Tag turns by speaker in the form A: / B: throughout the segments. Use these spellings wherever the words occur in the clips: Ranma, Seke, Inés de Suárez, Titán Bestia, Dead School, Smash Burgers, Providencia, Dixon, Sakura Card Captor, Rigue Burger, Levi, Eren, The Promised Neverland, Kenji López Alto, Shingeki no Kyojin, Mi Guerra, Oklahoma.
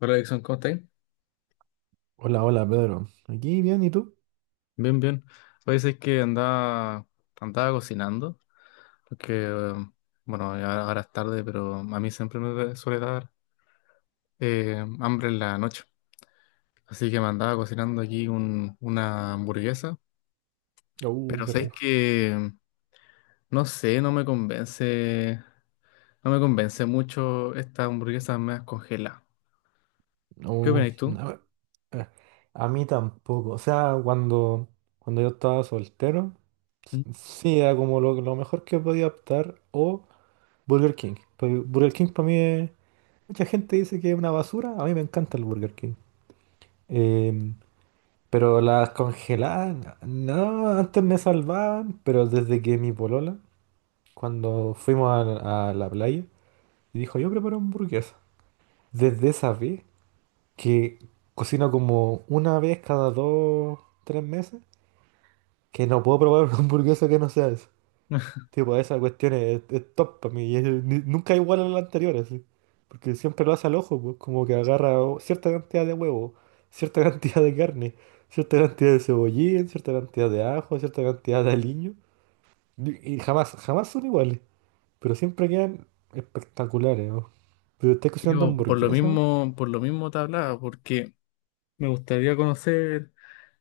A: Hola, Dixon, ¿cómo estáis?
B: Hola, hola, Pedro. Aquí bien, ¿y tú?
A: Bien, bien. Oye, es que andaba, andaba cocinando, porque, bueno, ya ahora es tarde, pero a mí siempre suele dar hambre en la noche. Así que me andaba cocinando aquí una hamburguesa,
B: Uh,
A: pero
B: qué
A: sabes
B: rico.
A: que, no sé, no me convence mucho estas hamburguesas me congeladas. ¿Qué
B: Uh,
A: opinas tú?
B: no, eh, a mí tampoco. O sea, cuando yo estaba soltero, s-
A: Mm.
B: sí, era como lo mejor que podía optar. O Burger King. Pero Burger King para mí es. Mucha gente dice que es una basura. A mí me encanta el Burger King. Em, pero las congeladas, no, antes me salvaban, pero desde que mi polola, cuando fuimos a la playa, dijo, yo preparo hamburguesa. Desde esa vez, que cocino como una vez cada dos, tres meses, que no puedo probar una hamburguesa que no sea esa. Tipo, esa cuestión es top para mí y nunca es igual a la anterior, así. Porque siempre lo hace al ojo, pues, como que agarra cierta cantidad de huevo, cierta cantidad de carne, cierta cantidad de cebollín, cierta cantidad de ajo, cierta cantidad de aliño. Y jamás, jamás son iguales, pero siempre quedan espectaculares, ¿no? Pero estás cocinando
A: Digo,
B: hamburguesas.
A: por lo mismo te hablaba, porque me gustaría conocer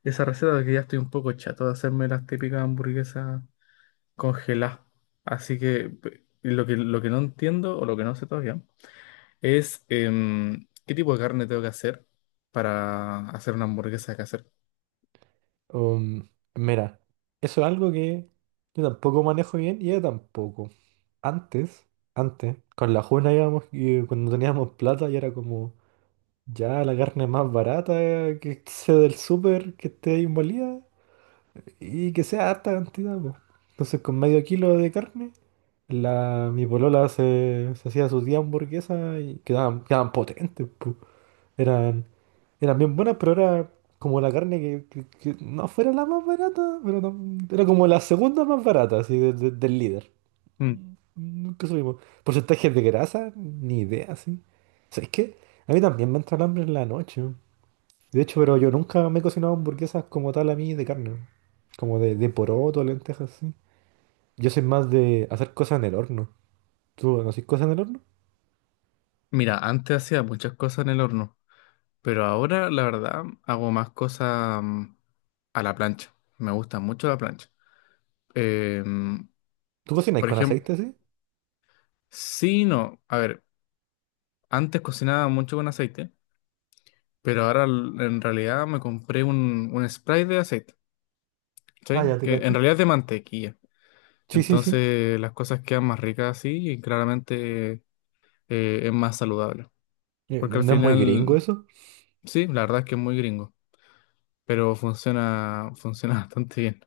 A: esa receta porque ya estoy un poco chato de hacerme las típicas hamburguesas congeladas. Así que lo que no entiendo o lo que no sé todavía es qué tipo de carne tengo que hacer para hacer una hamburguesa casera.
B: Um, mira, eso es algo que yo tampoco manejo bien y ella tampoco. Antes, antes, con la Juna íbamos y cuando teníamos plata y era como ya la carne más barata, que sea del súper, que esté ahí molida y que sea harta cantidad, po. Entonces con medio kilo de carne, mi polola se hacía sus 10 hamburguesas y quedaban potentes, eran, eran bien buenas, pero era como la carne que no fuera la más barata, pero era como la segunda más barata, así, del líder.
A: Mm.
B: Nunca subimos. Porcentajes de grasa, ni idea, sí. ¿Sabes qué? A mí también me entra el hambre en la noche. De hecho, pero yo nunca me he cocinado hamburguesas como tal a mí de carne. Como de poroto, lentejas, así. Yo soy más de hacer cosas en el horno. ¿Tú no haces cosas en el horno?
A: Mira, antes hacía muchas cosas en el horno, pero ahora la verdad hago más cosas a la plancha. Me gusta mucho la plancha. Em,
B: ¿Tú cocinas
A: por
B: con
A: ejemplo,
B: aceite, sí?
A: sí, no. A ver, antes cocinaba mucho con aceite. Pero ahora en realidad me compré un spray de aceite,
B: Ah,
A: ¿cachai?
B: ya te
A: Que en
B: cacho.
A: realidad es de mantequilla.
B: Sí, sí, sí.
A: Entonces las cosas quedan más ricas así y claramente es más saludable. Porque al
B: No es muy gringo
A: final,
B: eso.
A: sí, la verdad es que es muy gringo, pero funciona, funciona bastante bien.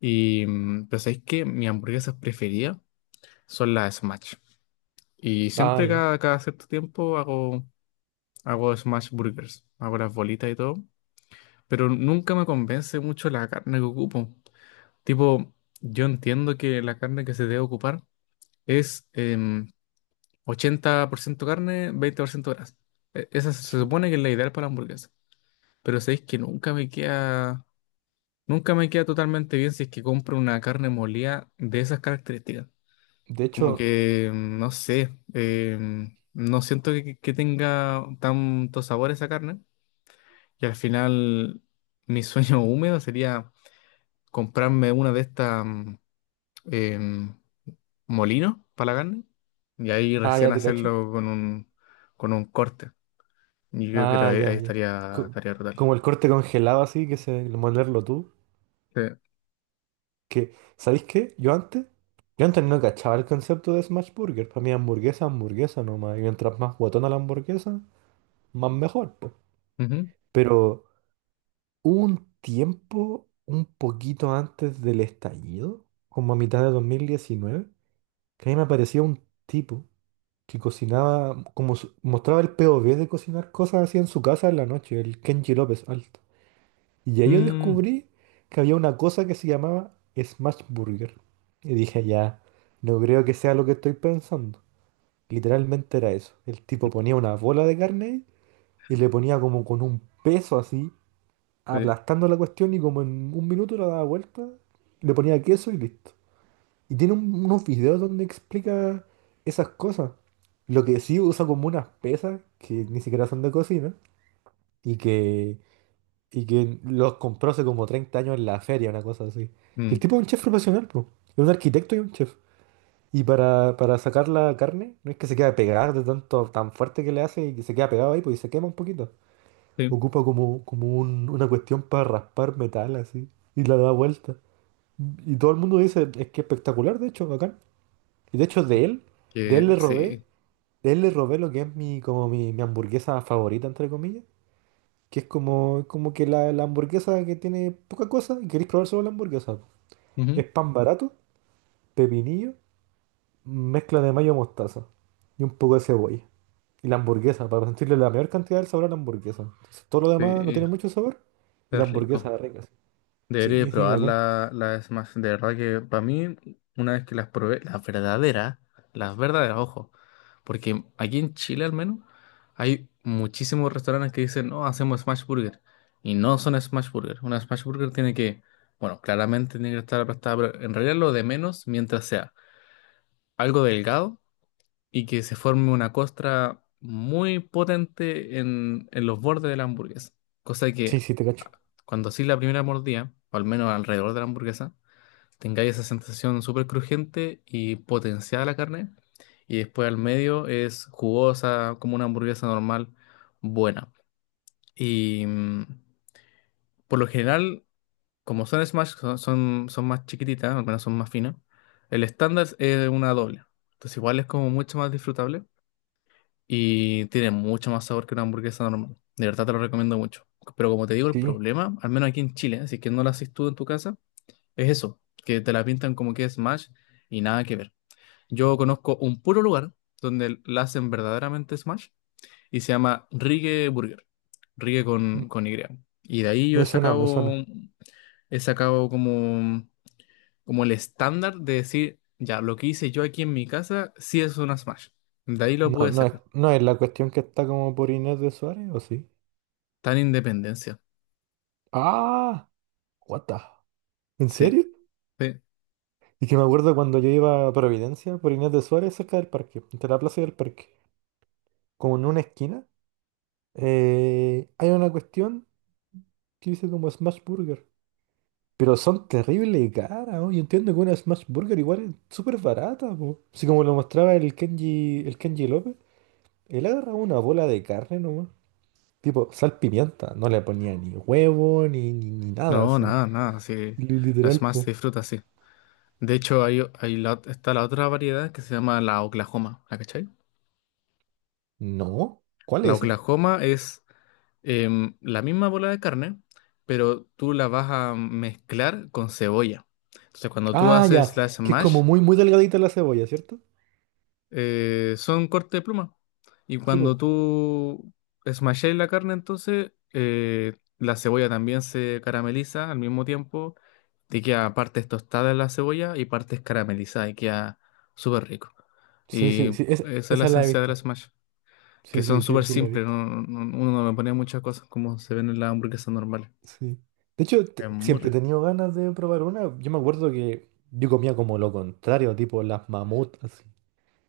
A: Y pero sabéis que mis hamburguesas preferidas son las Smash. Y
B: Ah,
A: siempre
B: ya.
A: cada cierto tiempo hago, hago Smash Burgers, hago las bolitas y todo. Pero nunca me convence mucho la carne que ocupo. Tipo, yo entiendo que la carne que se debe ocupar es 80% carne, 20% grasa. Esa se
B: Chuta.
A: supone que es la ideal para la hamburguesa. Pero sabéis que nunca me queda totalmente bien si es que compro una carne molida de esas características.
B: De
A: Como
B: hecho,
A: que, no sé, no siento que tenga tanto sabor esa carne. Y al final, mi sueño húmedo sería comprarme una de estas em, molino para la carne y ahí
B: ah,
A: recién
B: ya te cacho.
A: hacerlo con un corte. Y yo creo
B: Ah,
A: que
B: ya,
A: ahí
B: ya.
A: estaría,
B: Co-
A: estaría brutal.
B: como el corte congelado así, que se molerlo tú.
A: Sí.
B: Que, ¿sabéis qué? Yo antes no cachaba el concepto de smash burger. Para mí hamburguesa, hamburguesa nomás. Y mientras más guatona la hamburguesa, más mejor, po.
A: Ujú.
B: Pero hubo un tiempo, un poquito antes del estallido, como a mitad de 2019, que a mí me aparecía un tipo que cocinaba, como mostraba el POV de cocinar cosas así en su casa en la noche, el Kenji López Alto. Y ahí yo
A: Mm,
B: descubrí que había una cosa que se llamaba Smash Burger. Y dije, ya, no creo que sea lo que estoy pensando. Literalmente era eso. El tipo ponía una bola de carne ahí y le ponía como con un peso así,
A: sí.
B: aplastando la cuestión y como en un minuto la daba vuelta, le ponía queso y listo. Y tiene unos videos donde explica esas cosas. Lo que sí usa como unas pesas que ni siquiera son de cocina y que los compró hace como 30 años en la feria, una cosa así. Y el
A: Mm,
B: tipo es un chef profesional, po. Es un arquitecto y un chef. Y para sacar la carne, no es que se queda pegada de tanto, tan fuerte que le hace y que se queda pegado ahí, pues y se quema un poquito.
A: sí.
B: Ocupa como una cuestión para raspar metal así y la da vuelta. Y todo el mundo dice, es que espectacular, de hecho, bacán. Y de hecho
A: Es.
B: de él
A: Que
B: le robé,
A: sí.
B: de él le robé lo que es mi, como mi hamburguesa favorita, entre comillas. Que es como que la hamburguesa que tiene poca cosa y queréis probar solo la hamburguesa.
A: Ujú.
B: Es pan barato, pepinillo, mezcla de mayo mostaza y un poco de cebolla. Y la hamburguesa, para sentirle la mayor cantidad del sabor a la hamburguesa. Entonces, todo lo demás no
A: Sí,
B: tiene mucho sabor y la
A: es rico.
B: hamburguesa es rica. Sí,
A: Debería de
B: sí, sí,
A: probar
B: bacán.
A: la Smash. De verdad que para mí, una vez que las probé, las verdaderas, ojo, porque aquí en Chile al menos hay muchísimos restaurantes que dicen, no, hacemos Smash Burger. Y no son Smash Burger. Una Smash Burger tiene que, bueno, claramente tiene que estar aplastada, pero en realidad lo de menos mientras sea algo delgado y que se forme una costra muy potente en los bordes de la hamburguesa. Cosa que
B: Sí, sí, te cacho.
A: ah, cuando así la primera mordida, o al menos alrededor de la hamburguesa, tengáis esa sensación súper crujiente y potenciada la carne. Y después al medio es jugosa, como una hamburguesa normal, buena. Y por lo general, como son smash, son más chiquititas, al menos son más finas. El estándar es una doble. Entonces igual es como mucho más disfrutable y tiene mucho más sabor que una hamburguesa normal. De verdad te lo recomiendo mucho. Pero como te digo, el
B: Sí.
A: problema, al menos aquí en Chile, ¿eh? Si es que no la haces tú en tu casa, es eso, que te la pintan como que es Smash y nada que ver. Yo conozco un puro lugar donde la hacen verdaderamente Smash y se llama Rigue Burger, Rigue
B: Mm,
A: con Y. Y de ahí yo
B: Me suena, me suena.
A: he sacado como, como el estándar de decir, ya, lo que hice yo aquí en mi casa sí es una Smash. De ahí lo
B: No,
A: pude
B: no es,
A: sacar.
B: no es la cuestión que está como por Inés de Suárez, ¿o sí?
A: Tan independencia.
B: Ah, what the- ¿en
A: Sí,
B: serio?
A: sí.
B: Y que me acuerdo cuando yo iba a Providencia por Inés de Suárez cerca del parque, entre la plaza y el parque, como en una esquina, hay una cuestión que dice como Smash Burger. Pero son terrible caras, ¿no? Yo entiendo que una Smash Burger igual es súper barata, po. Así como lo mostraba el Kenji López, él agarraba una bola de carne nomás. Tipo, sal pimienta, no le ponía ni huevo, ni nada
A: No,
B: así.
A: nada, nada. Sí,
B: Li-
A: las
B: Literal,
A: más
B: po.
A: se disfruta sí. De hecho, hay, está la otra variedad que se llama la Oklahoma. ¿La cachai?
B: No, ¿cuál
A: La
B: es?
A: Oklahoma es la misma bola de carne, pero tú la vas a mezclar con cebolla. Entonces, cuando tú
B: Ah,
A: haces
B: ya.
A: la
B: Que es
A: Smash,
B: como muy, muy delgadita la cebolla, ¿cierto?
A: son corte de pluma. Y
B: Sí, pues.
A: cuando tú smasháis la carne, entonces la cebolla también se carameliza al mismo tiempo. Te queda partes tostadas la cebolla y partes caramelizadas y queda súper rico.
B: Sí, sí,
A: Y
B: sí. es-
A: esa es la
B: esa la he
A: esencia de la
B: visto.
A: smash, que
B: Sí,
A: son
B: sí, sí,
A: súper
B: sí la he
A: simples.
B: visto.
A: Uno no le pone muchas cosas como se ven en las hamburguesas normales.
B: Sí. De hecho,
A: Es muy
B: siempre he
A: rico.
B: tenido ganas de probar una. Yo me acuerdo que yo comía como lo contrario, tipo las mamut, así.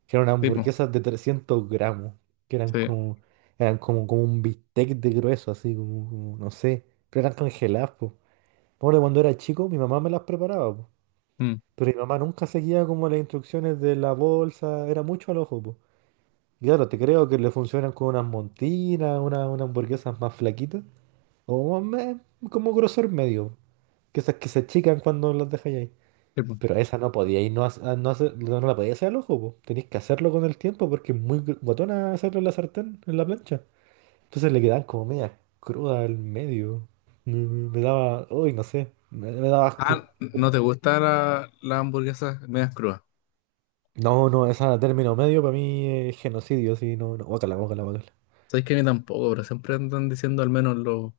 B: Que eran
A: Tipo,
B: hamburguesas de 300 gramos. Que eran
A: sí.
B: como, eran como, como un bistec de grueso, así, como no sé. Pero eran congeladas, pues. Me acuerdo cuando era chico, mi mamá me las preparaba, po.
A: Mm,
B: Pero mi mamá nunca seguía como las instrucciones de la bolsa, era mucho al ojo. Y claro, te creo que le funcionan con unas montinas, unas hamburguesas más flaquitas, o más como grosor medio, que esas que se achican cuando las dejáis ahí.
A: sí, po.
B: Pero esa no podía ir, no, no, no la podía hacer al ojo, po. Tenéis que hacerlo con el tiempo porque es muy guatona hacerlo en la sartén, en la plancha. Entonces le quedaban como media cruda al medio. Me daba, uy, no sé, me daba asco.
A: Ah, ¿no te gustan las hamburguesas medias crudas?
B: No, no, esa término medio para mí es genocidio, sí, no, no, bócala, bócala, bócala.
A: Sabéis que a mí tampoco, pero siempre andan diciendo al menos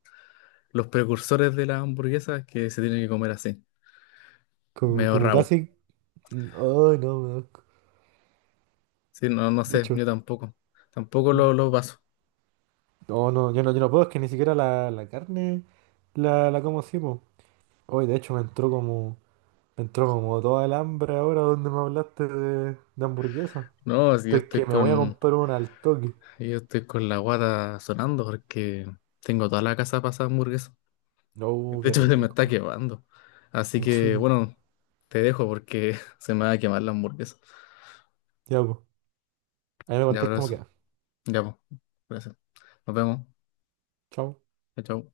A: los precursores de las hamburguesas que se tienen que comer así,
B: Como,
A: medio
B: como
A: rabo.
B: casi. Ay, no, me da asco.
A: Sí, no, no
B: De
A: sé,
B: hecho,
A: yo tampoco. Tampoco
B: mm,
A: lo, lo paso.
B: no, no, yo no puedo, es que ni siquiera la carne la como así, po. Hoy, de hecho, me entró como toda el hambre ahora donde me hablaste de hamburguesa.
A: No, si yo
B: Estoy que
A: estoy
B: me voy a
A: con,
B: comprar una al toque.
A: yo estoy con la guata sonando porque tengo toda la casa pasada hamburguesa.
B: No,
A: De
B: qué
A: hecho, se me está
B: rico.
A: quemando. Así que,
B: Chuta.
A: bueno, te dejo porque se me va a quemar la hamburguesa.
B: Ya, pues. Ahí me
A: Ya,
B: contés cómo
A: abrazo.
B: queda.
A: Ya, pues. Gracias. Nos vemos.
B: Chao.
A: Chao. Chao.